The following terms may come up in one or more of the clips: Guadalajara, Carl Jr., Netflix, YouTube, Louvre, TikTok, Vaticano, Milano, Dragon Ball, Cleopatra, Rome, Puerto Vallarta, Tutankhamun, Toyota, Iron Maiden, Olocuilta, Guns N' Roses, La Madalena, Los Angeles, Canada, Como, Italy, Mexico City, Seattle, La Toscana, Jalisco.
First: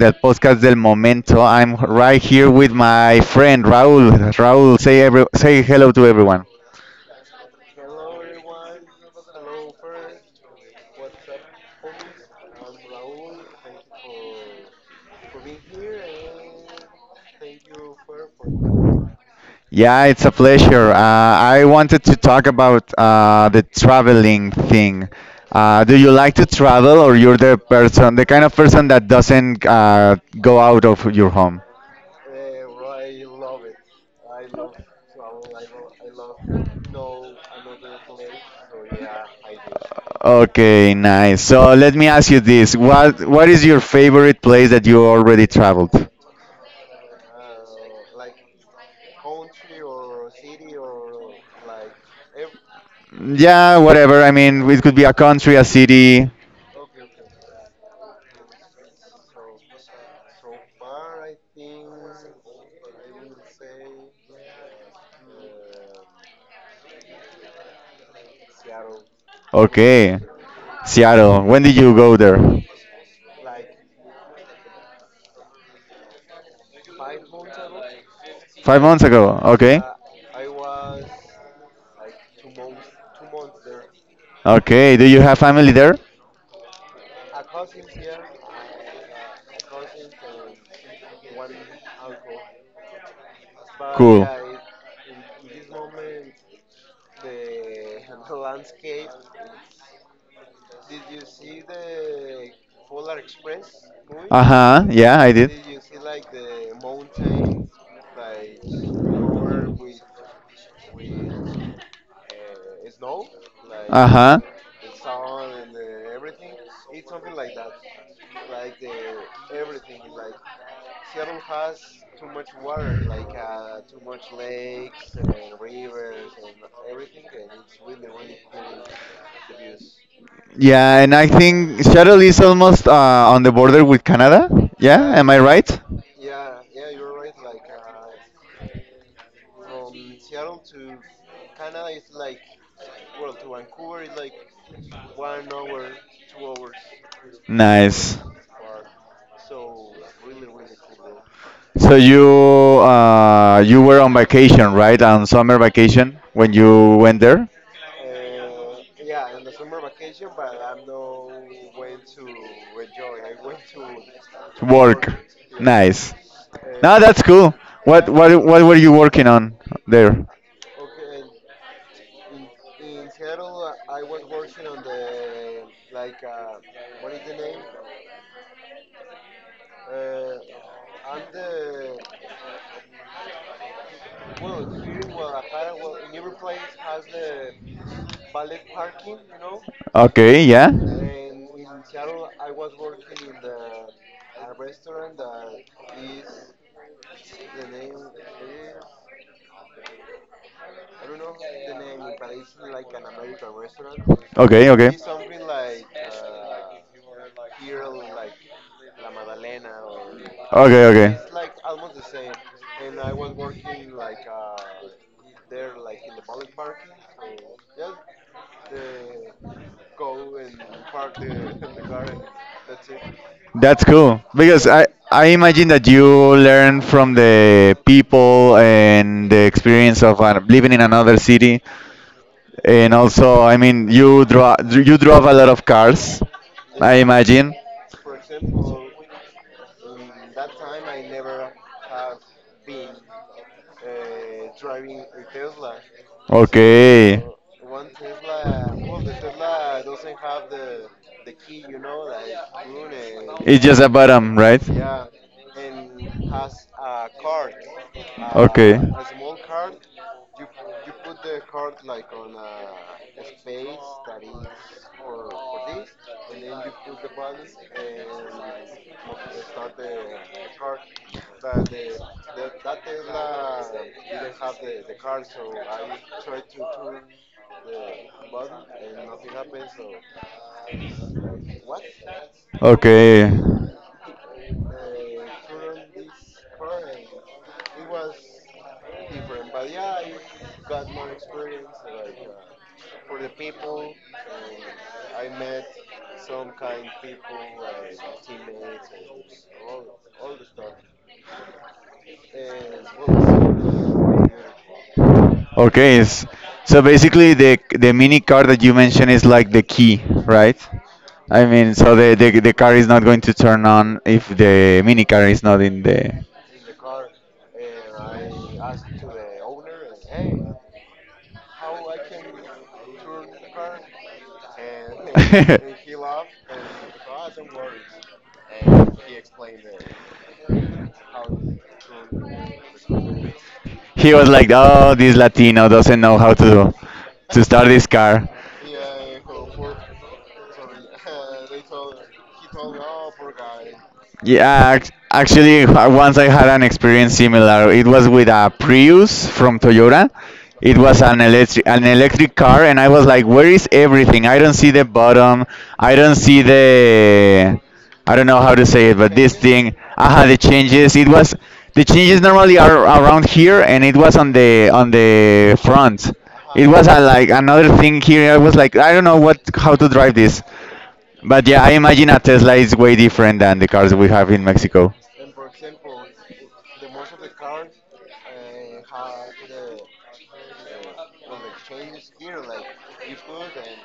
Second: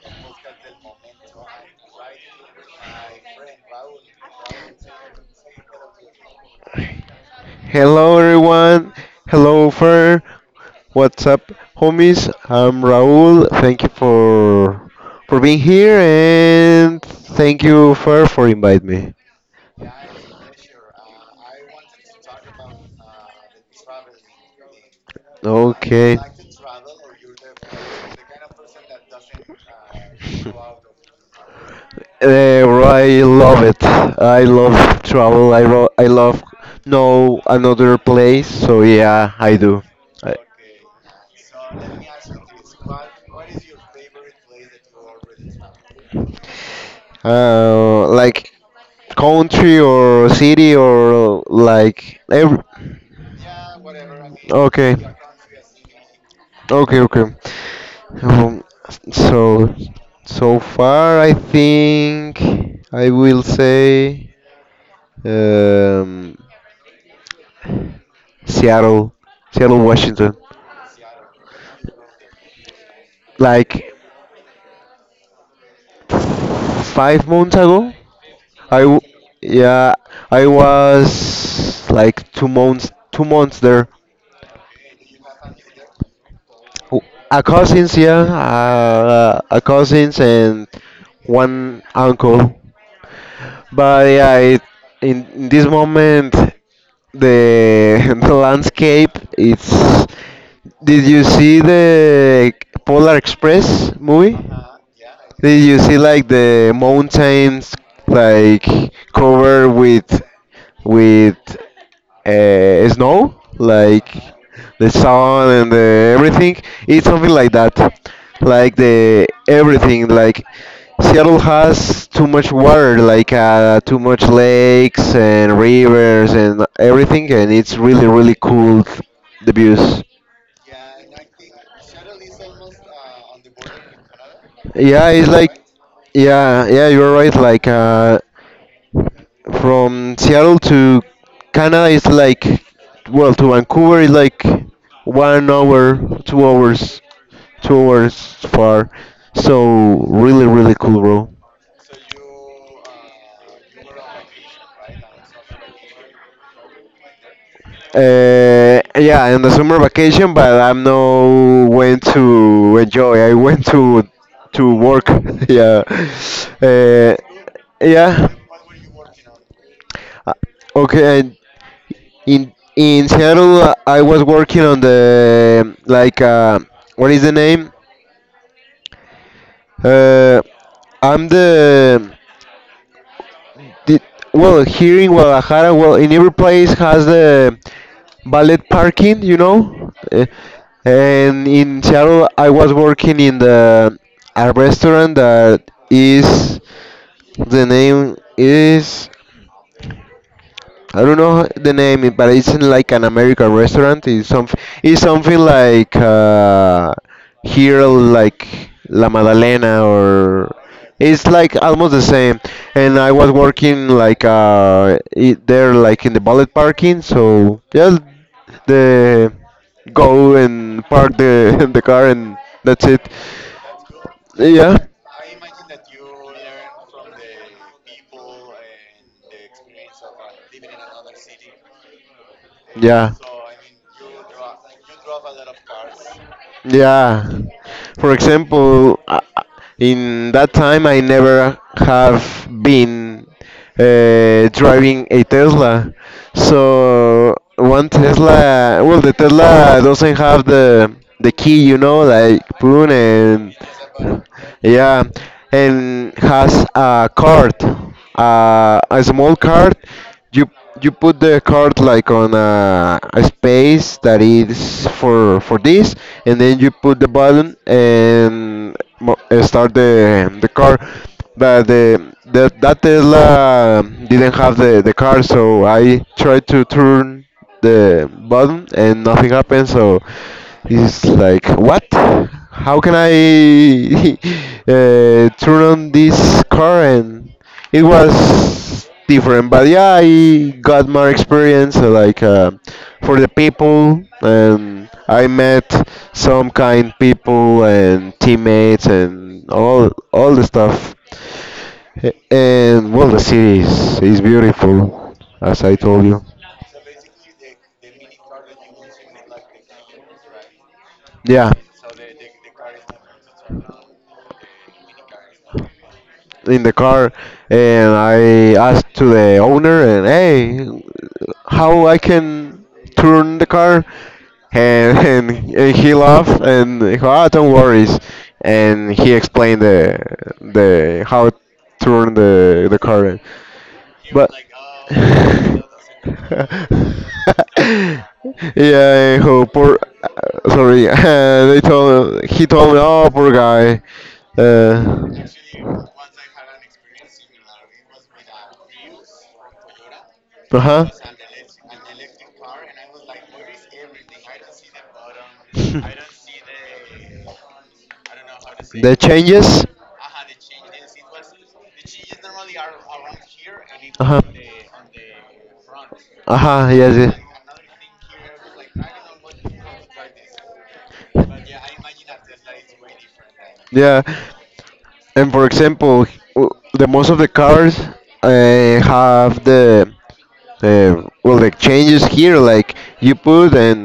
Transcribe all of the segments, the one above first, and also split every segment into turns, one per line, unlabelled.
the podcast del momento. I'm right here with my friend Raul. Raul, say hello to everyone.
Hello everyone. Hello Fer. What's up homies? I'm Raul. Thank you for being here and thank you Fer for inviting me.
Yeah, it's a pleasure. I wanted to talk about the traveling thing. Do you
Okay.
like to travel, or you're the person, the kind of person that doesn't go out of your home?
I love it. I love travel. I love know another place. So yeah, I do. I-
Okay, nice. So let me ask you this: what is your favorite place that you already traveled?
Like country or city or like every.
Yeah, whatever. I mean, it could
Okay,
be a country, a city.
okay, okay. Um, so, so far, I think I will say um, Seattle, Seattle,
Okay.
Washington.
Seattle. When did you go there?
Like 5 months ago, I
Five
w-
months ago. Okay.
yeah, I was like two months there.
Okay. Do you have family there?
W- yeah, a cousins and one uncle. But
Cool.
yeah, it, in this moment, the the landscape it's. Did you see the Polar Express movie?
Uh huh. Yeah, I did.
Did you see like the mountains like covered with snow,
Uh
like
huh.
the sun and the everything. It's something like that, like the everything. Like Seattle has too much water, like too much lakes and rivers and everything, and it's really really cool. The views.
Yeah, and I think Seattle is almost on the border with Canada.
Yeah,
Yeah,
it's
am I
like,
right?
yeah, yeah. You're right. Like from Seattle to Canada, it's like, well, to Vancouver is like 1 hour, 2 hours.
Nice.
Towards far. So really, really cool, bro.
So you you were on vacation, right? On summer vacation when you went there.
Yeah, in the summer vacation, but I'm no went to enjoy. I went to work.
Work.
Yeah,
Nice. No, uh,
uh,
that's cool. What what
yeah.
what were you working on there?
Uh, Okay, and in Seattle, I was working on the, like, what is the name? Uh, I'm the. Did, well, here in Guadalajara, well, in every place has the valet parking.
Okay, yeah.
And in Seattle, I was working in the a restaurant that is the name is I don't know the name, but it's in like an American restaurant. It's something.
Okay, okay.
It's something like, here, like La Madalena, or
Okay, okay.
it's like almost the same. And I was working like, it, there, like in the bullet parking. So yeah, the go and park the the car, and that's it.
That's cool because
Yeah,
I imagine that you learn from the people and the experience of living in another city, and
yeah.
also I mean you draw you drove a lot of cars, I yeah,
Yeah.
imagine.
For example, in that time I never have been, driving a Tesla.
So okay.
So one Tesla, well, the Tesla doesn't have the key, like, boom, and
It's just a
yeah.
bottom, right?
Yeah, and has a card, a small card. You you put the card like on a space that is for this, and then you put the button and start the car. But the that Tesla didn't have the car, so I tried to turn the button and nothing happened. So it's like, what? How can I
Okay.
turn on this car and? It was different, but yeah, I got more experience, like, for the people, and I met some kind people and teammates and all the stuff. And well, the city is beautiful, as I
Okay,
told you.
so basically the mini car that you mentioned is like the key, right? I
Yeah,
mean, so the the car is not going to turn on if the mini car is not in the.
in the car. And I asked to the owner, and hey, how I can turn the car and, and he laughed and he go, ah, don't worry, and he explained the how turn the car,
He was
but
like, "Oh, this Latino doesn't know how to start this car."
yeah, oh, poor, sorry. they told He told me, oh, poor guy.
Yeah,
uh,
actually, once I had an experience similar. It was with a Prius from Toyota. It
Uh-huh.
was an electric car, and I was like, "Where is everything? I don't see the bottom. I don't see the. I don't know how to say
The
it, but this
changes?
thing. Aha, the changes. It was the changes normally are around here, and it was
Uh-huh.
on the front. It
Uh-huh,
was
yes,
a, like another thing here. I was like, I don't know what how to
yes.
drive this. But yeah, I imagine a Tesla is way different than the cars
Yeah.
we have in Mexico.
And for example, the most of the cars, uh, have the. Well, the changes here, like, you put and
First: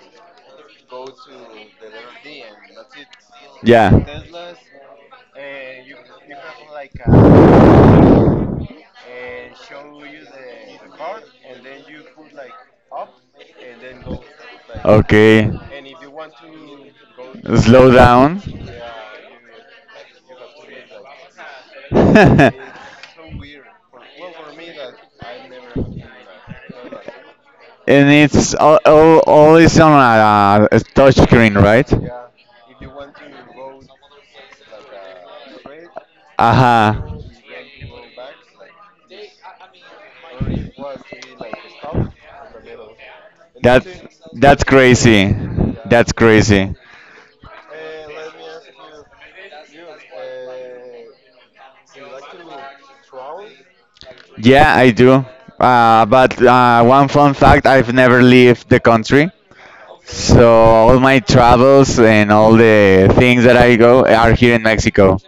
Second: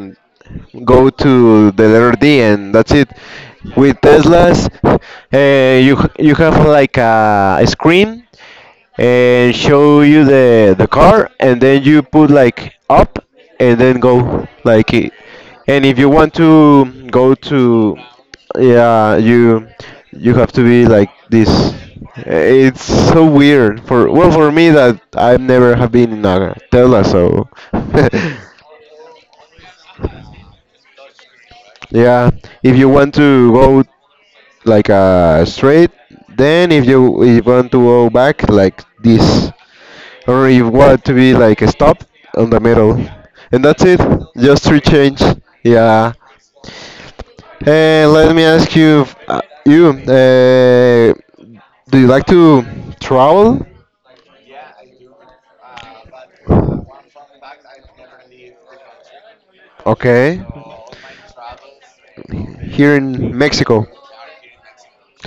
go to the letter D, and that's it.
Yeah.
With Teslas, you have like a screen and show you the car, and then you put like up and then go like it.
Okay.
And if you want to go
Slow
to,
down.
yeah, you have to be like this.
And
It's so weird for, well, for me that I've never have been in a Tesla. So
it's all is on a touch screen, right?
yeah, if you want to go like, straight, then,
Aha.
if you want to go back, like this. Or if want to be like a stop on the middle. And that's
That's
it.
that's
Just three change.
crazy. That's
Yeah.
crazy.
And let me ask you, do you like to travel?
Yeah, I do. But one fun fact: I've never left the country,
Okay.
so all my travels and all
Here
the
in
things that I
Mexico.
go are here in Mexico.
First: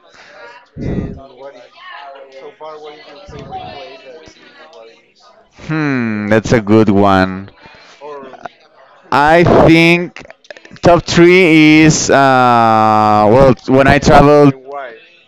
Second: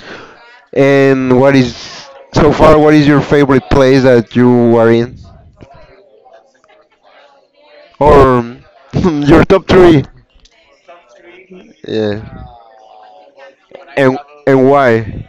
And what is so far? What is your favorite place that you are in,
Hmm, that's a good one.
or
I
your top three?
think top three is
Yeah.
well, when I
And
traveled
and why?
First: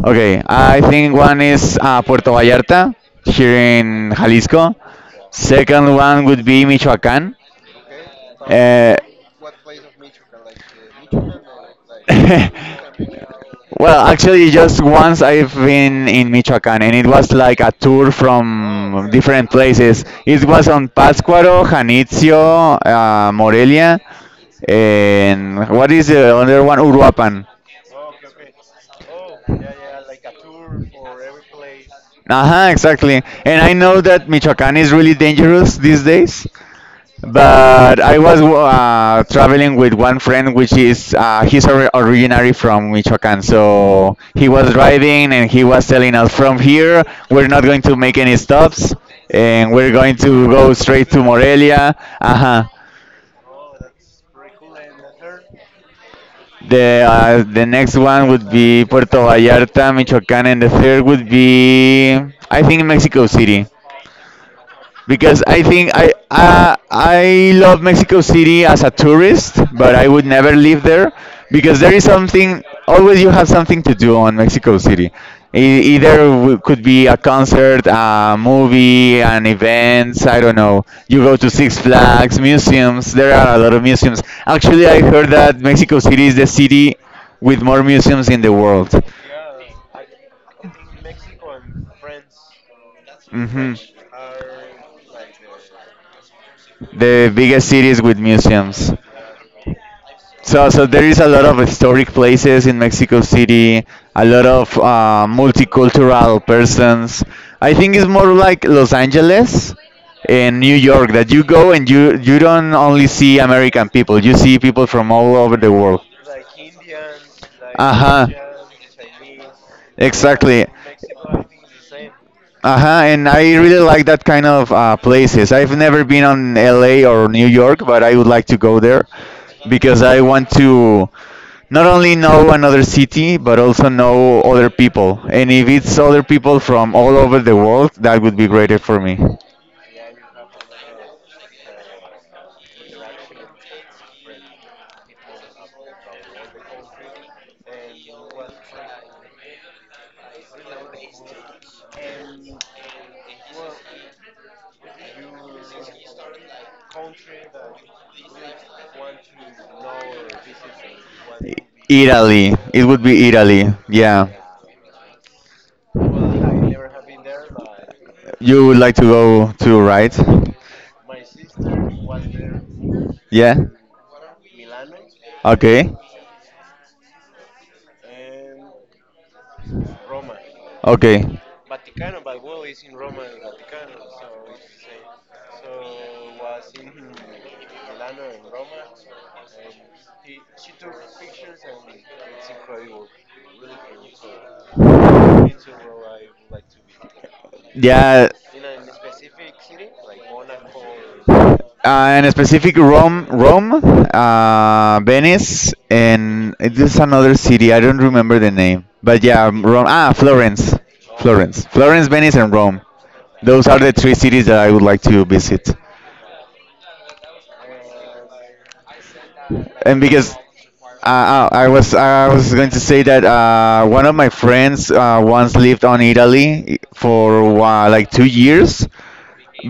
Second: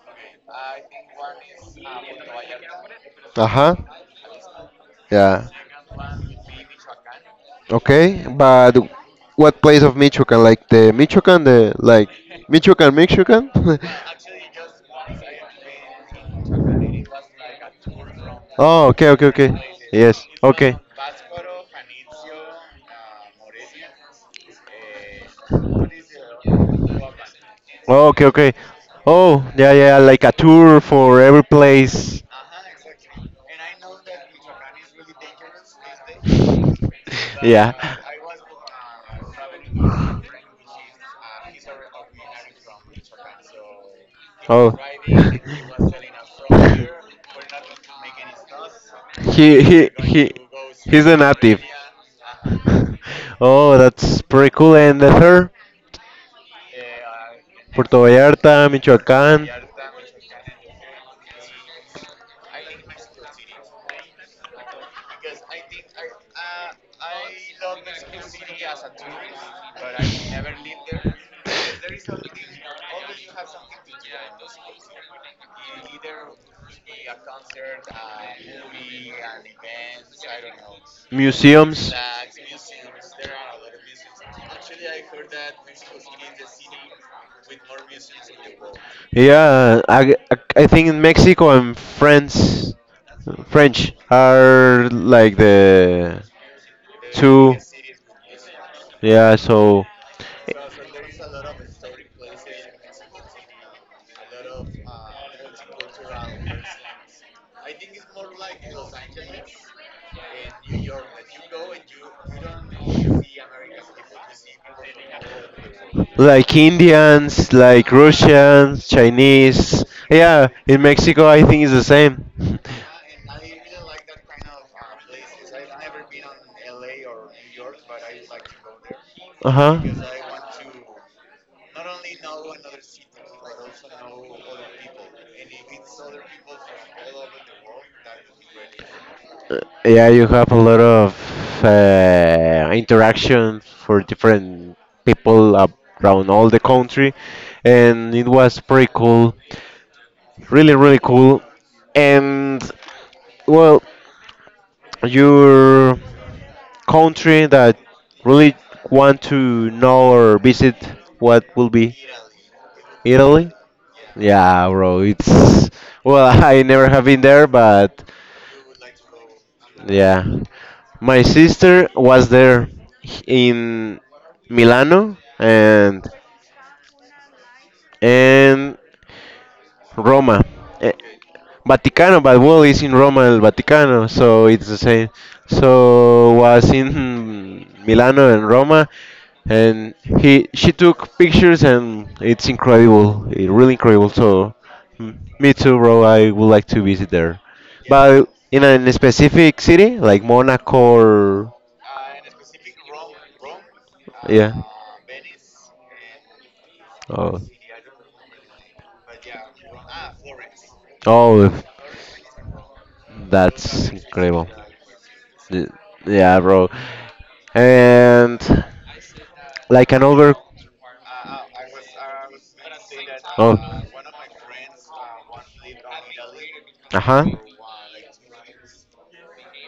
okay, I think one is Puerto Vallarta
Uh
here
huh.
in Jalisco.
Yeah.
Second one would be Michoacán.
Okay, but
Uh,
what place of Michoacan? Like the Michoacan, the, like, Michoacan, Michoacan.
well, actually, just once I've been in Michoacán, and it was like a tour
Oh,
from
okay, okay,
different
okay.
places.
Yes,
It was
okay.
on Pátzcuaro, Janitzio, Morelia, and what is the other one? Uruapan.
Oh, okay, okay. Oh, yeah, yeah, like a tour for every place.
Uh-huh, exactly. And I know that Michoacan is really dangerous these days,
Yeah.
but I was traveling with one friend, which is he's originally from Michoacan. So he was
Oh.
driving and he was telling us, from here, we're not going to make any stops
he
and
he
we're going
he
to go
he's
straight
a
to
native.
Morelia. Uh-huh.
Oh, that's pretty cool. And the third,
The next
Puerto
one would
Vallarta,
be Puerto
Michoacán.
Vallarta, Michoacan, and the third would be, I think, Mexico City. Because I think I love Mexico City as a tourist, but I would never live there because there is something always you have something to do on Mexico City. Either could be a concert, a movie, an event. I don't know. You go to Six
Museums.
Flags, museums. There are a lot of museums. Actually, I heard that Mexico City is the city with more museums in the world. Yeah,
Yeah, I think in Mexico and France,
hmm
French are like the
the
two.
biggest cities with museums.
Yeah, so,
So, so there is a lot of historic places in Mexico City, a lot of multicultural persons. I think it's more like Los Angeles and New York that you go and you don't only see American people, you see people from all over the world.
like, Indians,
Uh
like
huh.
Russians, Chinese. Yeah,
Exactly.
in Mexico, I think it's the same.
Uh huh. And I really like that kind of places. I've never been on LA or New York, but I would like to go there
Uh huh.
because I want to not only know another city, but also know other people. And if it's other people from all over the world, that would be greater for me.
Yeah, you have a lot of, interaction for different people around all the country, and it was pretty cool, really, really cool. And well, you're country that really want to know or visit, what will be?
Italy. It would be
Italy?
Italy. Yeah.
Yeah, bro, it's, well, I never have been there, but
You would like to go to right?
yeah, my sister was there
Yeah.
in Milano
Okay.
and Roma. Eh,
Okay.
Vaticano, but well, it's in Roma and Vaticano, so it's the same. So was in Milano and Roma, and he she took pictures, and it's incredible, really incredible. So, me too, bro. I would like to visit there,
Yeah.
but in a specific city, like Monaco, or,
And specific Rome,
yeah.
Venice, and it is another
Oh,
city. I don't remember the name. But yeah, Rome. Ah, Florence.
oh,
Florence, Venice, and Rome. Those are
that's
the three cities
incredible.
that I would like to visit.
L- Yeah, bro. And like
And
an
because
over.
I was going to say that
Oh.
one of my friends once lived on Italy
Uh huh.
for like 2 years,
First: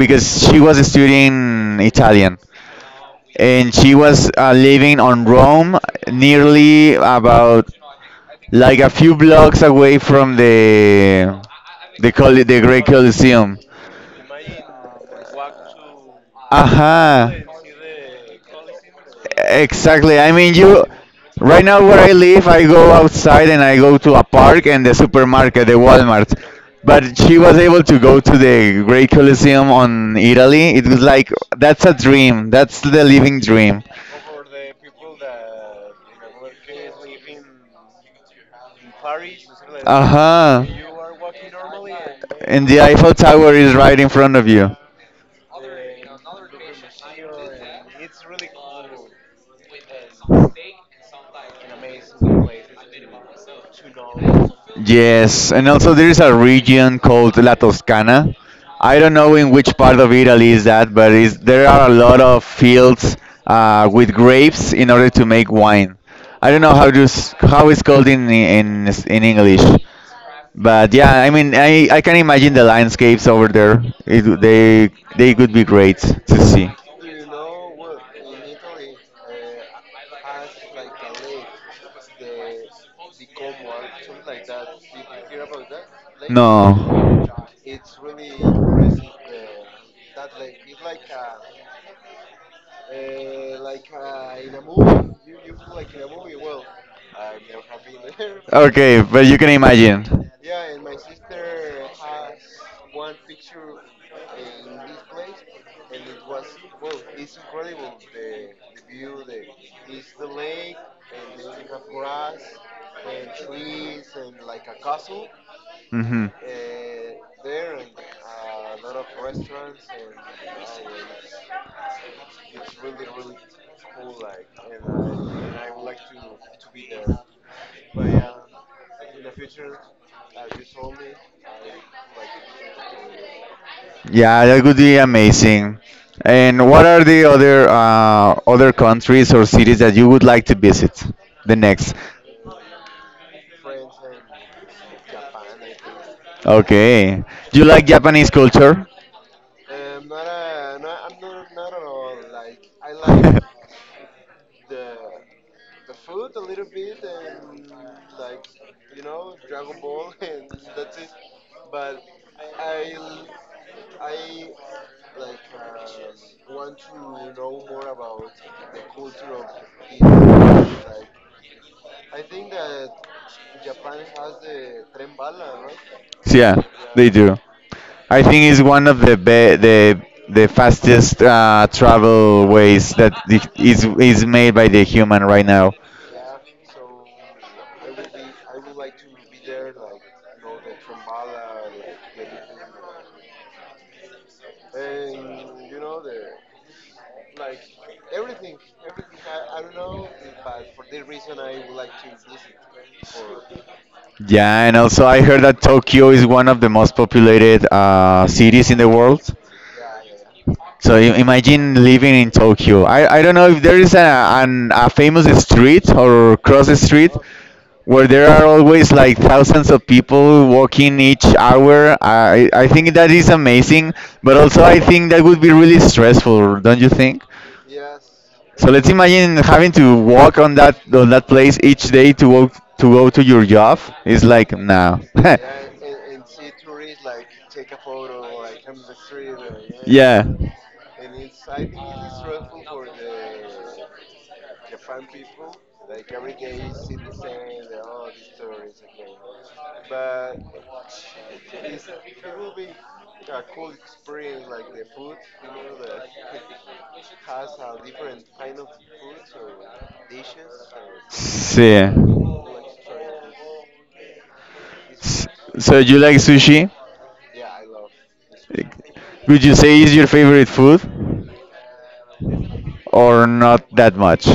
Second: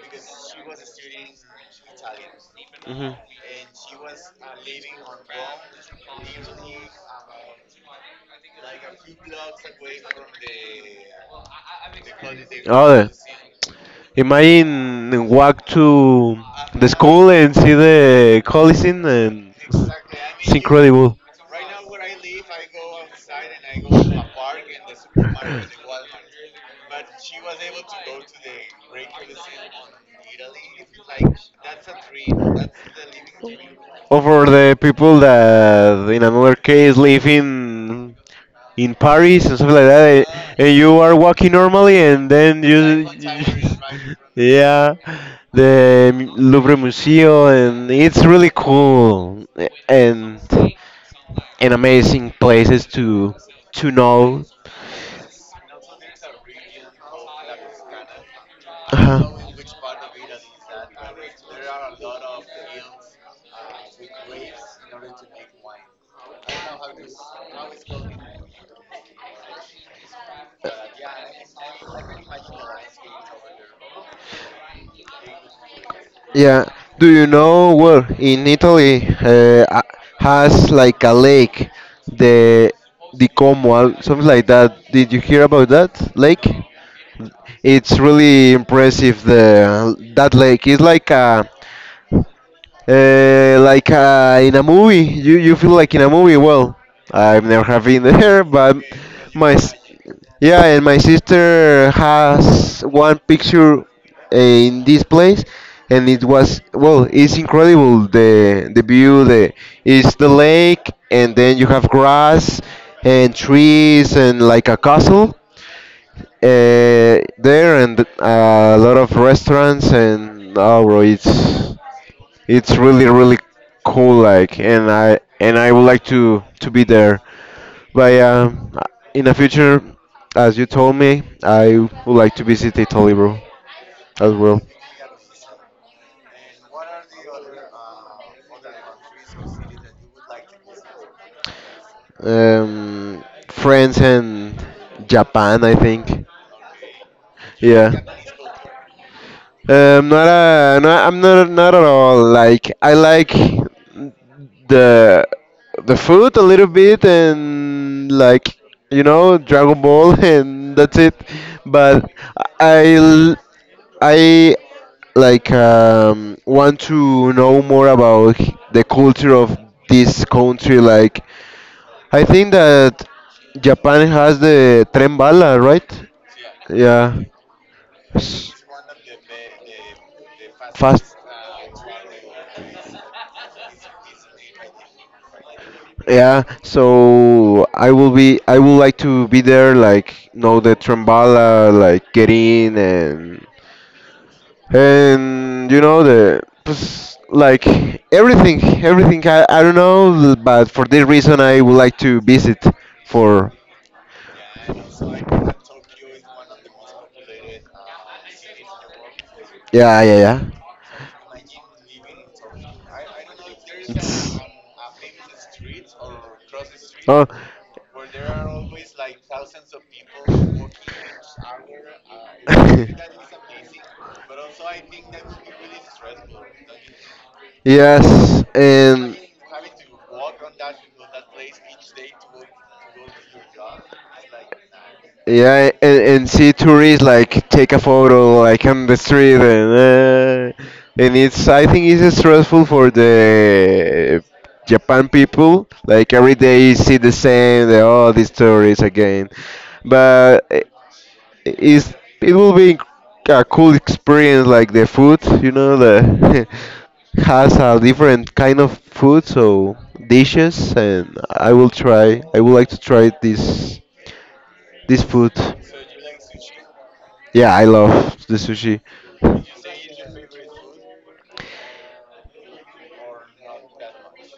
because she was studying Italian
Mhm.
and she was living on Rome, nearly about like a few blocks away from the the Great
Oh,
Colosseum.
imagine walk to the school
Aha.
and see the Coliseum, and
Exactly. I
it's
mean, you.
incredible.
Right now, where I live, I go outside and I go to a park and the supermarket, the Walmart. But she was able to go to the Great Colosseum on Italy. It was like that's a dream. That's the living dream.
Or for the people that, in another case, live in Paris and stuff like
Uh
that,
huh.
and you are walking normally, and then
And the
you,
Eiffel Tower is right in front of you.
yeah, Louvre Museum, and it's really cool, and amazing places to know.
Yes, and also there is a region called La Toscana. I don't
Uh-huh.
know in which part of Italy is that, but is there are a lot of fields with grapes in order to make wine. I don't know how to how it's called in in English, but yeah, I mean I can imagine the landscapes over there. They could be great to
Yeah.
see.
Do you know where in Italy, has like a lake, the the Como, something like that? Did you hear about that lake?
No.
It's really impressive. The That lake is like a, like a, in a movie. You feel like in a movie. Well, I've never have been there, but
Okay, but you
my.
can imagine.
Yeah, and my sister has one picture, in this place, and it was, well, it's incredible, the view. The It's the lake, and then you have grass and trees and like a castle,
Hmm,
uh, there, and a lot of restaurants. And oh, bro, it's really really cool. Like, and I would like to be there. But yeah, in the future, as you told me, I would like to visit Italy, bro, as
yeah,
well.
that would be amazing. And what are the other other countries or cities that you would like to visit? The next.
Um, France and Japan, I think.
Okay. Do you like
Yeah.
Japanese culture?
Not a, no, I'm not at all. Like, I like the the food a little bit and, like, you know Dragon Ball, and that's it. But I I like, want to know more about, the culture of this country. Like, I think that Japan has the tren bala, right?
Yeah, they
Yeah,
do. I
S-
think it's one of the
fast.
fastest travel ways that is made by the human right now.
Yeah, so I will be. I would like to be there, like, know the tren bala, like, get in, and you know, the, like, everything. I don't know, but for this reason I would like to visit for.
Yeah, and also I heard that Tokyo is one of the most populated cities in the world.
Yeah, yeah, yeah.
So imagine living in Tokyo. I don't know if there is
It's-
a famous street or cross street
oh.
where there are always like thousands of people walking each hour. I think that is amazing, but also I think that would be really stressful, don't you think?
Yes,
So let's
and
imagine having to walk on that place each day to walk, to go to your job. It's like no.
yeah, and see tourists like take a photo, like, on the street. And
Yeah.
uh, and it's I think it's stressful for the Japan people. Like every day you see the same, all these tourists again. But it's, it will be a cool experience, like, the food, the has a different kind of food. So, dishes, and I will
See. S-
try. I would like to try this food.
So you like sushi?
Yeah, I love the sushi.
Would you say it's your favorite food or not that much?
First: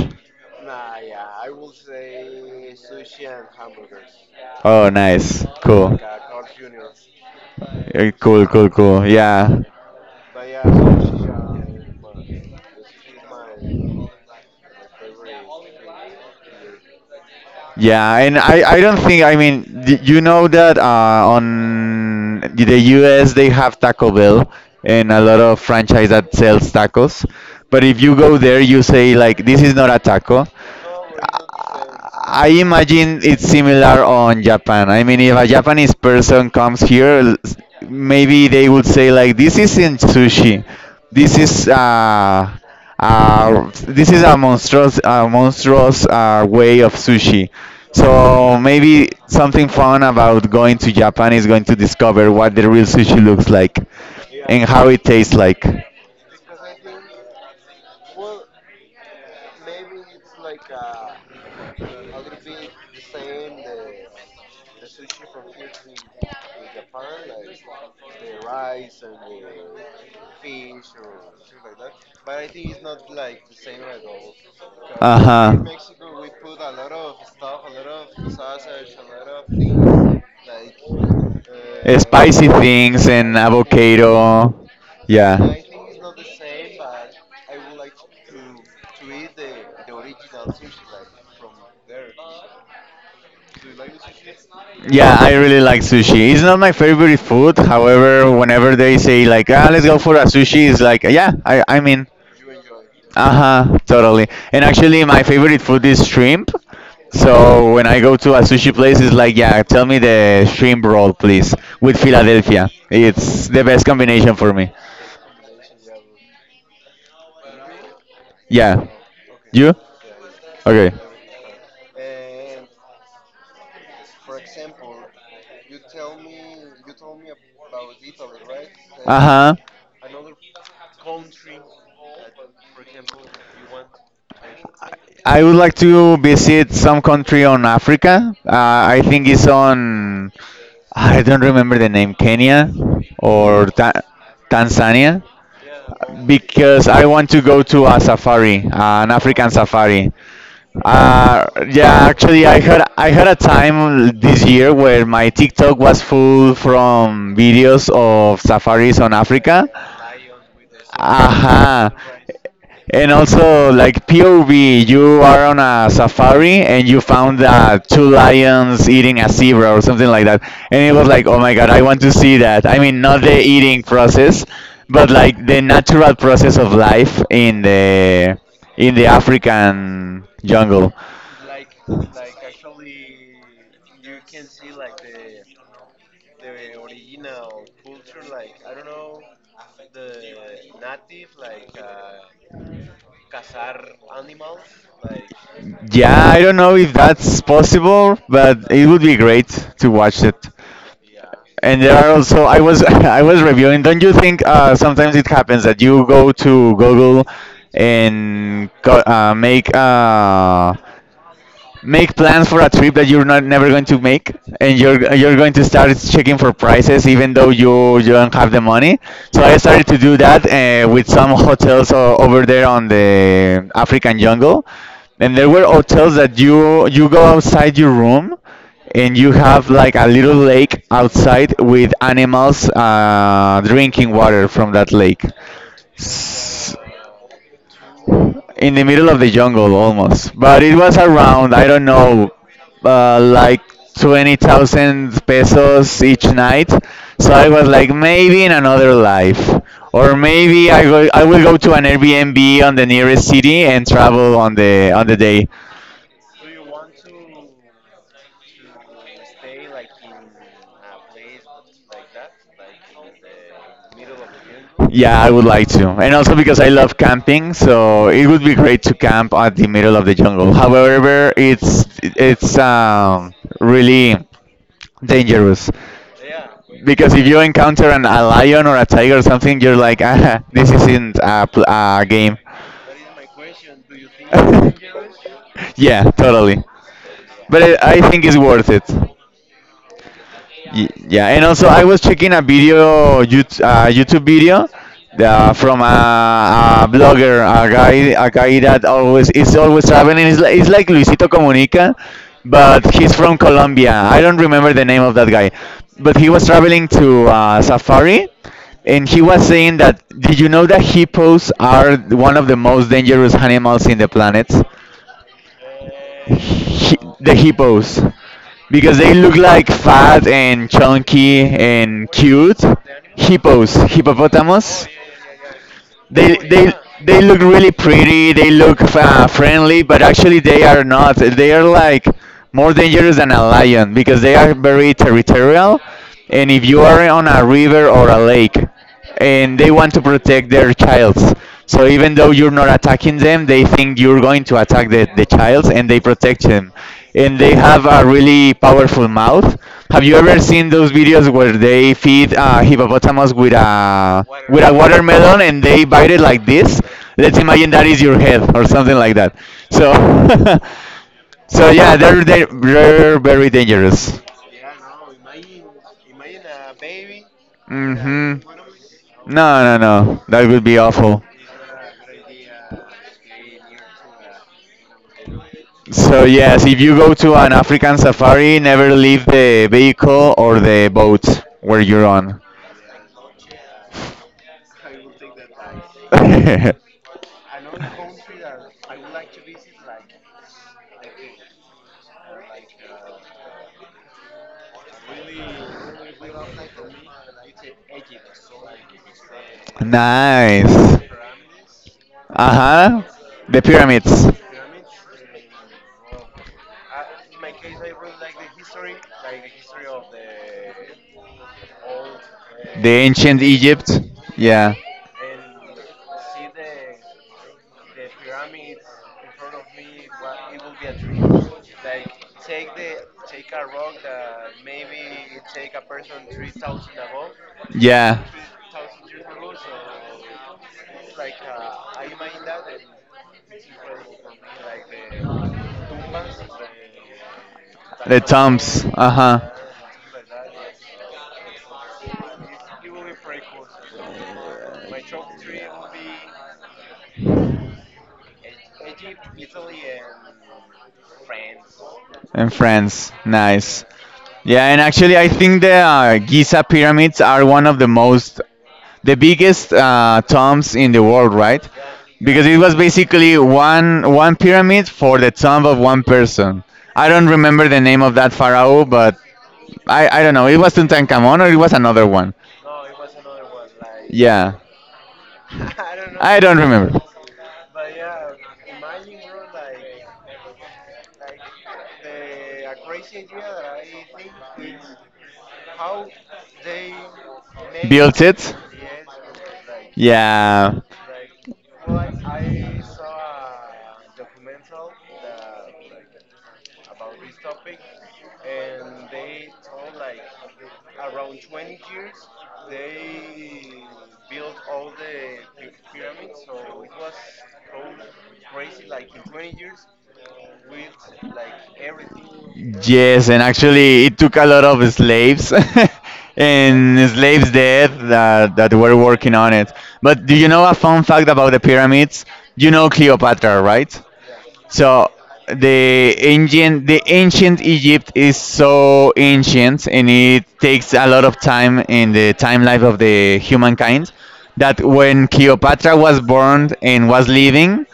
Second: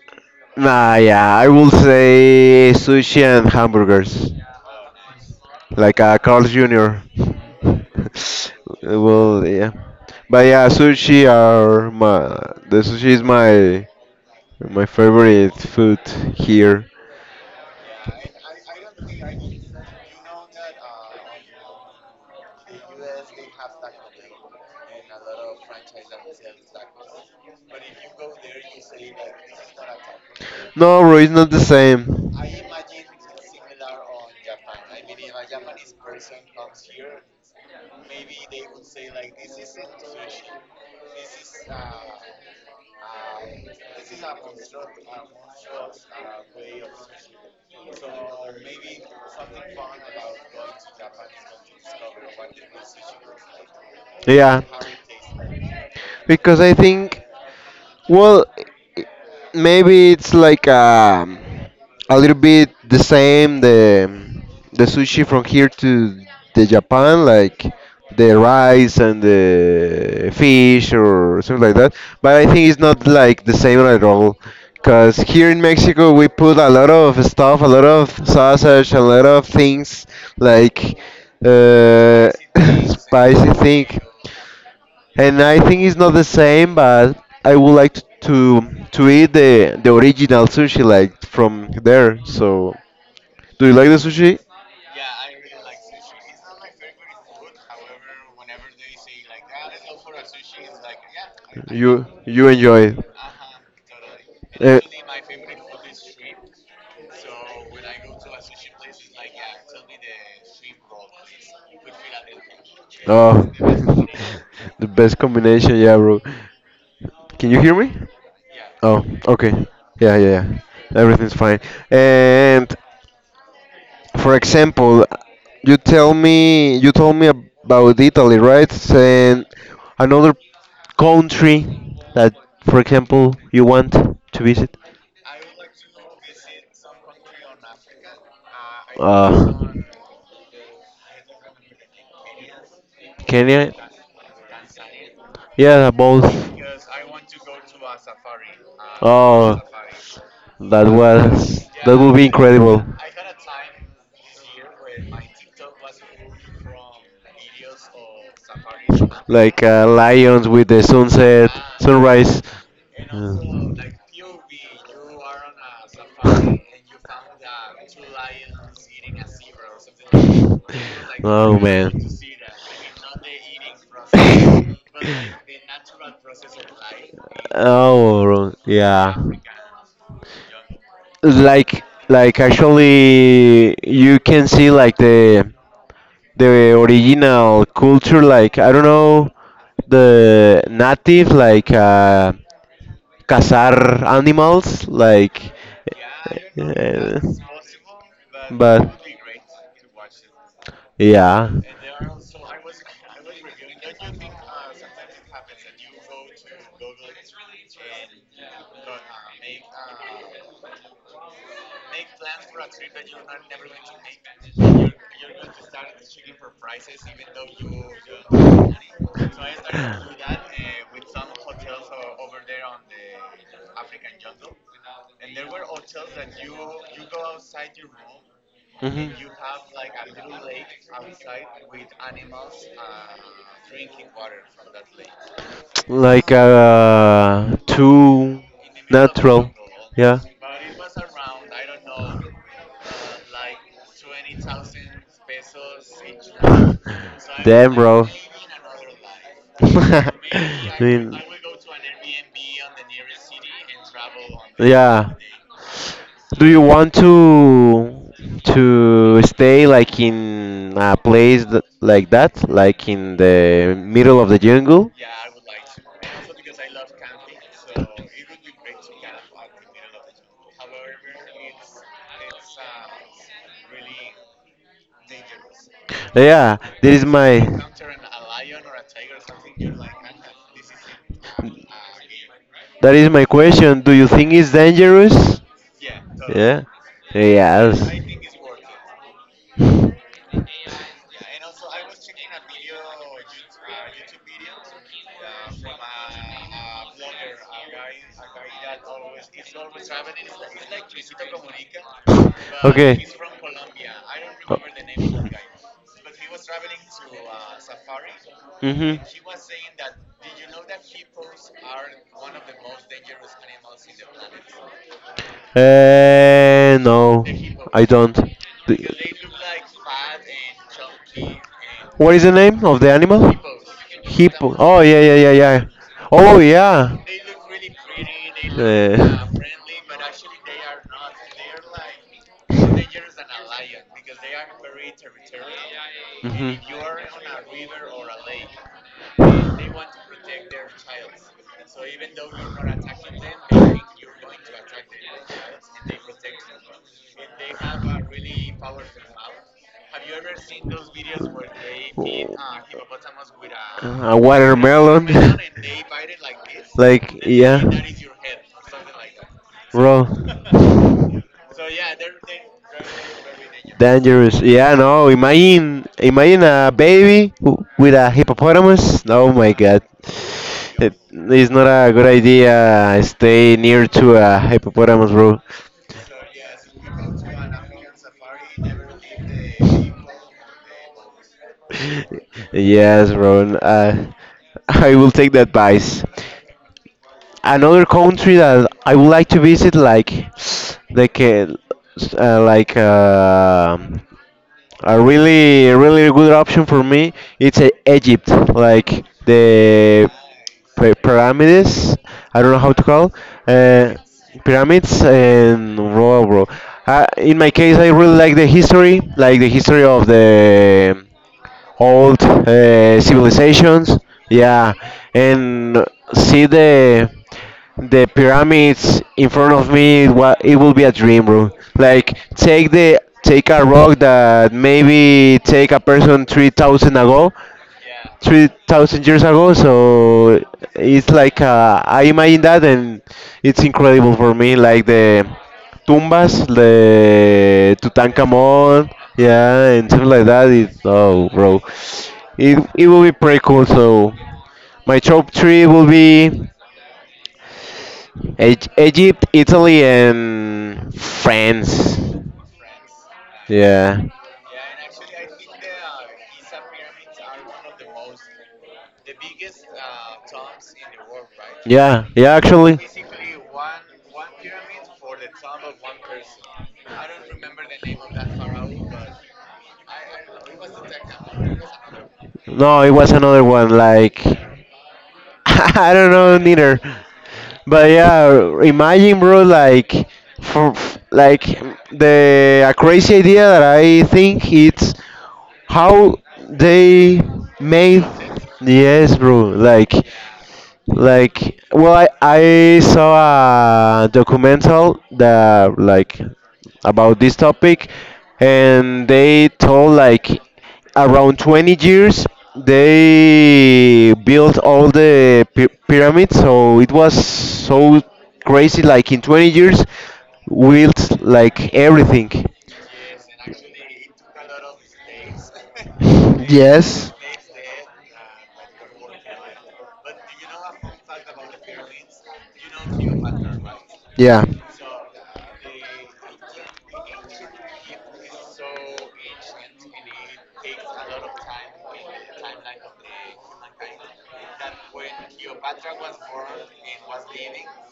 Nah, yeah, I will say sushi and hamburgers,
Oh, nice. Cool.
like, Carl Jr.
Eh, cool, cool, cool.
Well,
Yeah.
yeah, but yeah, sushi are my the sushi is my favorite food here.
Yeah, and I don't think, I mean, you know that on the US they have Taco Bell and a lot of franchise that sells tacos. But if you go there, you say, like, this is not a taco.
No, bro, it's not the same.
I imagine it's similar on Japan. I mean, if a Japanese person comes here, maybe they would say like, "This isn't sushi. This is uh, this is a monstrous way of sushi." So maybe something fun about going to Japan is going to discover what the real sushi looks like
Yeah,
and how it tastes like.
because I think, well, i- maybe it's like, a little bit the same, the sushi from here to the Japan, like the rice and the fish or something like that. But I think it's not like the same at all,
Uh
because
uh,
here in
huh.
Mexico we put a lot of stuff, a lot of sausage, a lot of things, like, uh,
Spicy things and
spicy thing.
avocado.
And
Yeah.
I think it's not the same, but I would like to to eat the original sushi, like, from there. So, do you like the sushi?
Yeah, I really like sushi. It's not my favorite food. However, whenever they say like, ah, let's go for a sushi, it's like, yeah, I'm
You
in.
you enjoy it.
Uh-huh, totally. And
Eh,
actually, my favorite food is shrimp. So when I go to a sushi place, it's like, yeah, tell me the shrimp roll, please, with Philadelphia.
Oh,
It's the best combination for me.
the best combination, yeah, bro. Can you hear me?
Yeah.
Oh, okay.
You?
Yeah, yeah, yeah.
Okay.
Everything's fine. And, for example, you told me about Italy, right? And
Uh-huh.
another country that, for example, you want to visit.
I would like to visit some country on Africa. I think it's
Uh,
on I don't remember the name Kenya or
Kenya.
Tanzania
Yeah, both.
because I want to go to a safari, an African
Oh,
safari.
that
Yeah,
would be
actually,
incredible.
I had a time this year where my TikTok was full from videos of safaris on
Like,
Africa.
lions with the sunset,
Aha.
sunrise.
And
Yeah.
also, like POV, you are on a safari and you found two lions eating a zebra or something like that. And it was like, oh my
Oh
god, I
man.
want to see that. I mean, not the eating process, but like the natural process of life
Oh bro,
in the
yeah.
African jungle.
Like actually, you can see like the original culture, like I don't know, the native cazar animals like
Yeah, I don't know if
uh,
that's possible, but it
but
would be great to watch it.
yeah.
And there are also I was I was reviewing. Don't you think sometimes it happens that you go to Google and go, make make plans for a trip that you're not never going to make, and you're going to start checking for prices even though you don't have the money. So I started to do that with some hotels over there on the African jungle. And there were hotels that you go outside your room
Mhm.
and you have like a little lake outside with animals drinking water from that lake
Like too
in the middle of the
natural.
jungle
Yeah.
almost. But it was around, I don't know, like 20,000 pesos each night. So I was
Damn,
like,
bro.
maybe in another life, or
I mean,
I will go to an Airbnb on the nearest city and travel on the on
yeah.
the day.
Do you want to stay like in a place th like that, like in the middle of the jungle?
Yeah, I would like to, and also because I love camping, so it would be great to camp at the middle of the jungle. However, it's really dangerous.
Yeah, this is
Because if
my.
you encounter a lion or a tiger or something, you're like, ah, this isn't a game.
That is my question. Do you think it's dangerous?
Yeah,
Yeah.
totally. But
Yes.
I think it's worth it. Yeah, and also I was checking a video, YouTube video from a blogger, a guy that always is always traveling. It's like Luisito Comunica, but
Okay.
he's from Colombia. I don't remember the name of that guy, but he was traveling to safari,
Mhm.
and he was saying that, did you know that hippos are one of the most dangerous animals in the planet? Hi-
No,
the
I
hippos,
don't. The-
because they look like fat and chunky and
What is the
cute.
name of the animal?
Hippos,
Hippo. Oh
hippopotamus.
yeah, yeah, yeah, yeah.
They
Oh
they
yeah.
they look really pretty. They look
Uh,
friendly, but actually they are not. They are like more dangerous than a lion because they are very territorial. And if you are on a river or a lake, and they want to protect their childs. So even though you're not attacking them, they
Mhm.
think you're going to attack the child and they protect them. And they have a really powerful mouth. Have you ever seen those videos where they feed hippopotamus with
A
a with a
watermelon.
watermelon and they bite it like this?
like,
Let's
yeah.
imagine that is your head or something like that. So,
Bro.
so yeah, they're very dangerous.
Dangerous. Yeah, no. Imagine, imagine a baby with a
Hmm.
hippopotamus. Oh
No,
my
no,
god.
no, that would be
It,
awful.
it's not a good idea. Stay near to a hippopotamus, bro.
So yes, if you go to an African safari, never leave the vehicle or the boat where you're on.
Yes, Ron. I will take the advice. Another country that I would like to visit, like like, ca- uh, like uh, a really good option for me, it's Egypt. Like the
Nice.
pyramids. I don't
Uh
know how to
huh.
call
The
uh,
pyramids.
pyramids and bro. In my case, I really like the history of the old
The ancient
civilizations.
Egypt. Yeah.
Yeah, and see the pyramids in front of me. It, it will be a dream, bro. Like take a rock that maybe take a person 3,000 ago,
Yeah.
3,000 years ago. So it's like I imagine that, and it's incredible for me. Like the tumbas, the
The tombs.
Tutankhamun,
Uh huh.
yeah, and something like that. It's oh, bro, it will be pretty cool. So my top three will be Egypt, Italy, and France.
And France, nice.
Yeah.
Yeah, and actually, I think the Giza pyramids are one of the biggest tombs in the world, right?
Yeah, yeah,
Because it was
actually.
basically one pyramid for the tomb of one person. I don't remember the name of that pharaoh, but I don't know. It was Tutankhamun or it was another one.
No, it was another one. Like
Yeah,
I don't know
I don't
neither.
remember.
But yeah, imagine, bro, like for like the a crazy idea that I think it's how they made. Yes, bro.
Yeah.
Like, well, I saw a documental that like about this topic, and they told like around 20 years they built all the pyramids. So it was so crazy. Like in 20 years, built like everything.
Yes, and actually, it took a lot of slaves and
Yes.
slaves there that were working on it. But do you know a fun fact about the pyramids? You know Cleopatra, right?
Yeah.
So the ancient Egypt is so ancient, and it takes a lot of time in the time life of the humankind. That when Cleopatra was born and was living,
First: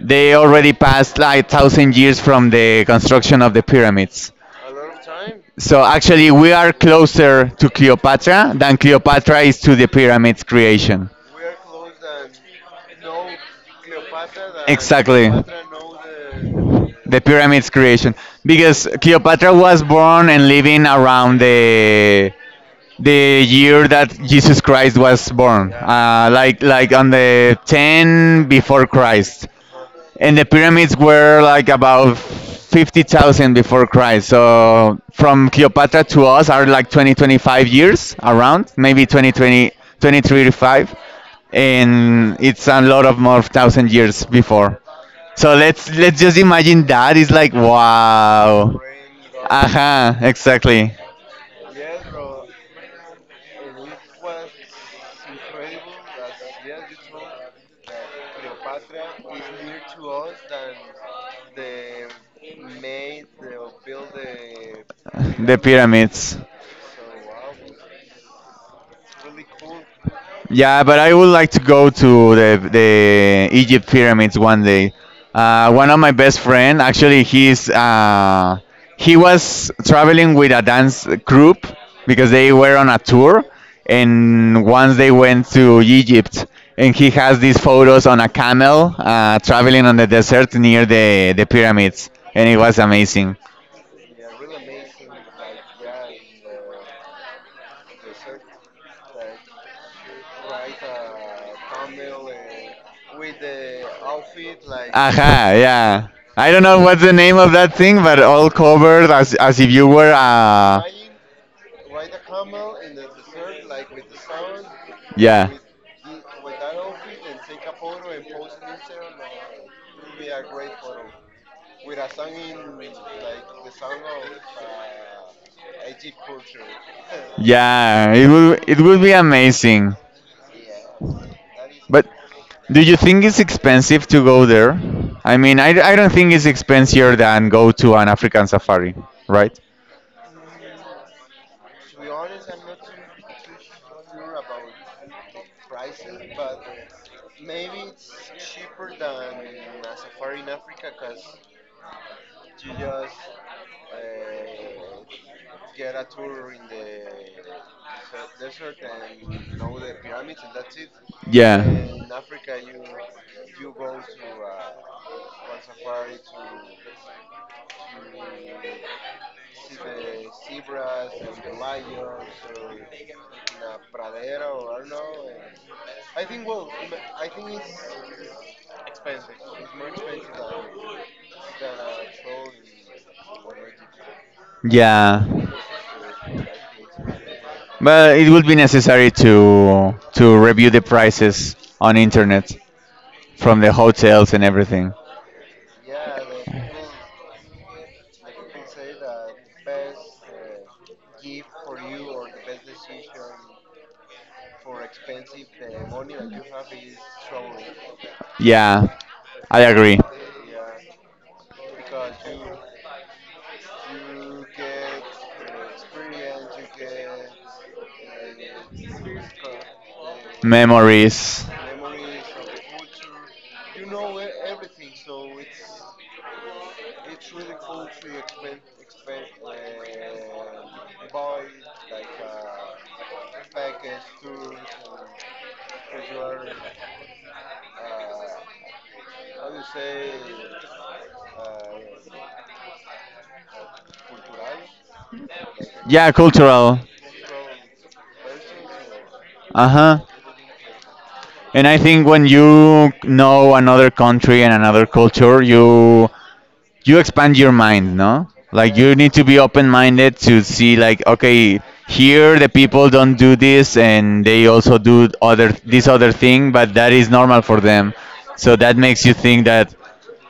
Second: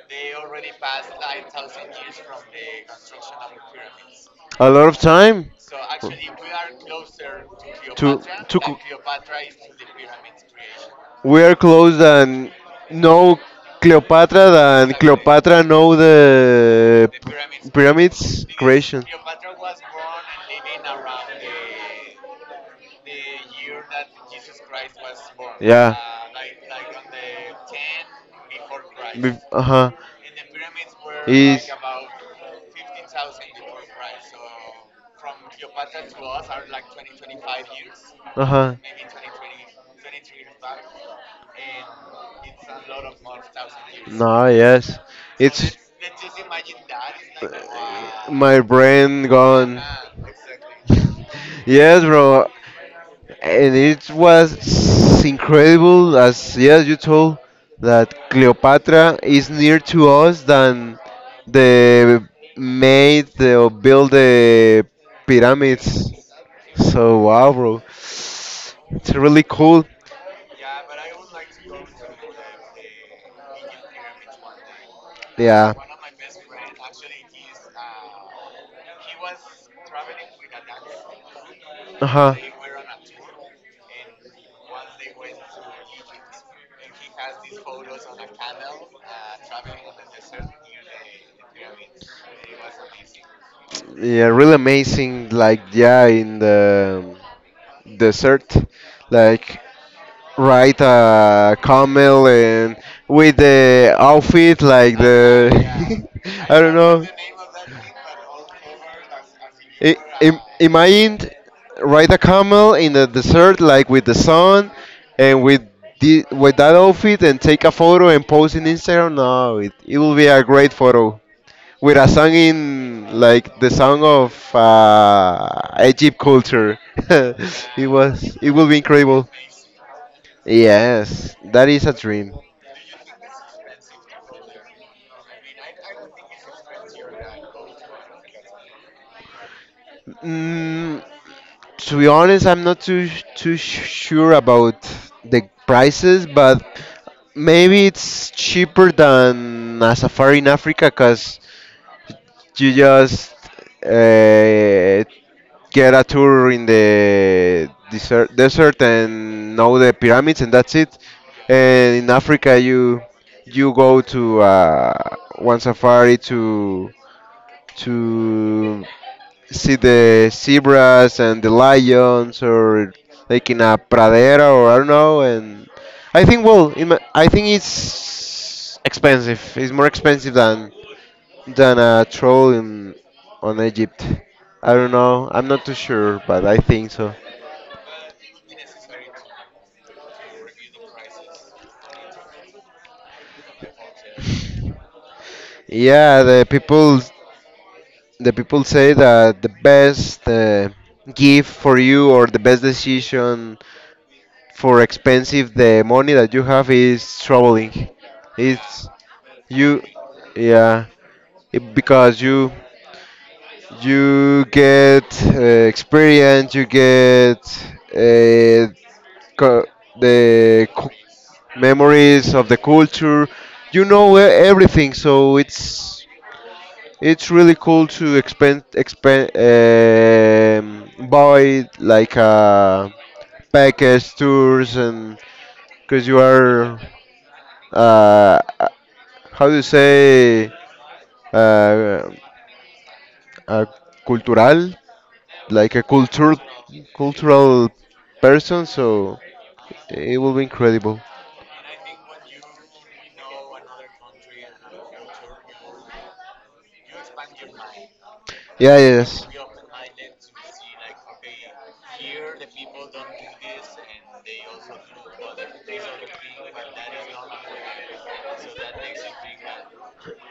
they already passed like 1,000 years from the construction of the pyramids.
A lot of time.
So actually, we are closer to
To,
Cleopatra
to,
than Cleopatra is to the pyramids creation.
we're close than know Cleopatra than
Exactly.
Cleopatra know the
The pyramids creation,
pyramids
because
creation.
Cleopatra was born and living around the year that Jesus Christ was born.
Yeah.
Yeah. Like on the 10 before Christ,
Uh-huh.
and the pyramids were like
Is
about 50,000 before Christ. So from Cleopatra to us are like 20, 25 years around,
uh-huh.
maybe 20, 20, 23 to 5. And it's a lot of more 1,000 years
No,
before.
yes.
So let's just imagine that is like
My
wow.
brain gone.
Aha, exactly.
Yes, bro. And it was incredible as yes, you told that Cleopatra is near to us than the made or build the
The
pyramids.
pyramids.
So wow, bro. It's really cool.
Yeah, but I would like to go to the Egypt pyramids one day. Uh,
Yeah.
one of my best friend, actually, he was traveling with a dance group
Uh
because
huh.
they were on a tour, and once they went to Egypt, and he has these photos on a camel traveling on the desert near the pyramids, and it was amazing.
Yeah, really amazing. Like yeah, in the desert, like right camel and with the outfit like the
Aha, yeah. I
I
don't
don't
know what's
know,
the name of that thing, but all covered as if you
I,
were
imagine ride a camel in the desert like with the sun and
yeah.
with the, with that outfit and take a photo and post in Instagram, no it, it will be a great photo with a song in like the song of Egypt culture. It
Yeah,
was it will be
it would be
incredible.
amazing.
Yes, that is a
But
dream.
do you think it's expensive to go there? I mean, I don't think it's expensive than go to an African safari, right?
Mm, to be honest, I'm not too sure about the prices, but maybe it's cheaper than a safari in Africa, cause you just uh, get a tour in the desert and know the pyramids, and that's it.
Yeah.
And in Africa, you go to one safari to see the zebras and the lions or like in a pradera or I don't know, and I think well in my, I think it's expensive, it's more expensive than a troll in on Egypt. I don't
Yeah.
know, I'm not too sure, but I think so.
But it would be necessary to review the prices on internet from the hotels and everything.
Yeah, the people say that the best gift for you or the best decision for expensive the money that you have is traveling. It's
Yeah, I
You,
agree.
yeah, it- because you get experience, you get uh, co- the cu-
Memories.
memories of the culture. You know e- everything, so it's really cool to expend buy like package tours and because you are uh, uh, how do you say uh, uh, cultural, like a
Yeah,
cultural
cultural.
cultural person, so
Uh huh.
it will be incredible.
And I think when you know another country and another culture, you expand your mind, no,
Yeah,
like
yeah,
you need to
yes.
be open minded to see, like, okay, here the people don't do this and they also do other this other thing, but that is normal for them. So that makes you think that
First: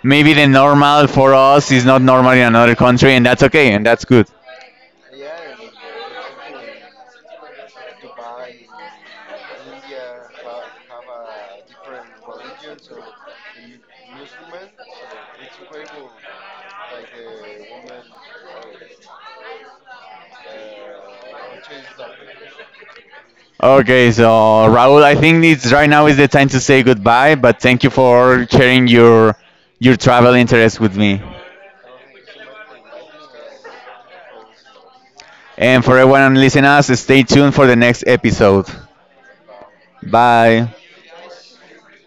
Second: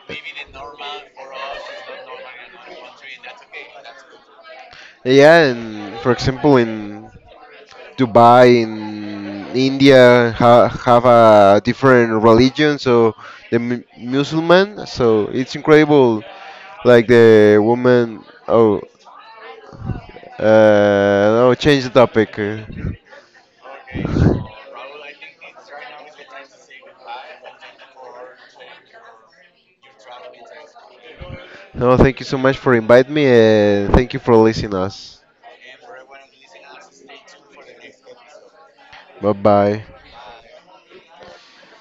maybe the normal for us is not normal in another country, and that's okay and that's good.
Yeah, and for example, in Dubai in India have a different religion, so the Muslim. So it's incredible, like the woman. Oh, no, change the topic.
Okay, so Raul, I think it's right now is the time to say goodbye, but thank you for sharing your travel interest with me.
No, thank you so much for inviting me, and thank you for listening us.
And for everyone listening us, stay tuned for the next episode.
Bye bye.
Bye.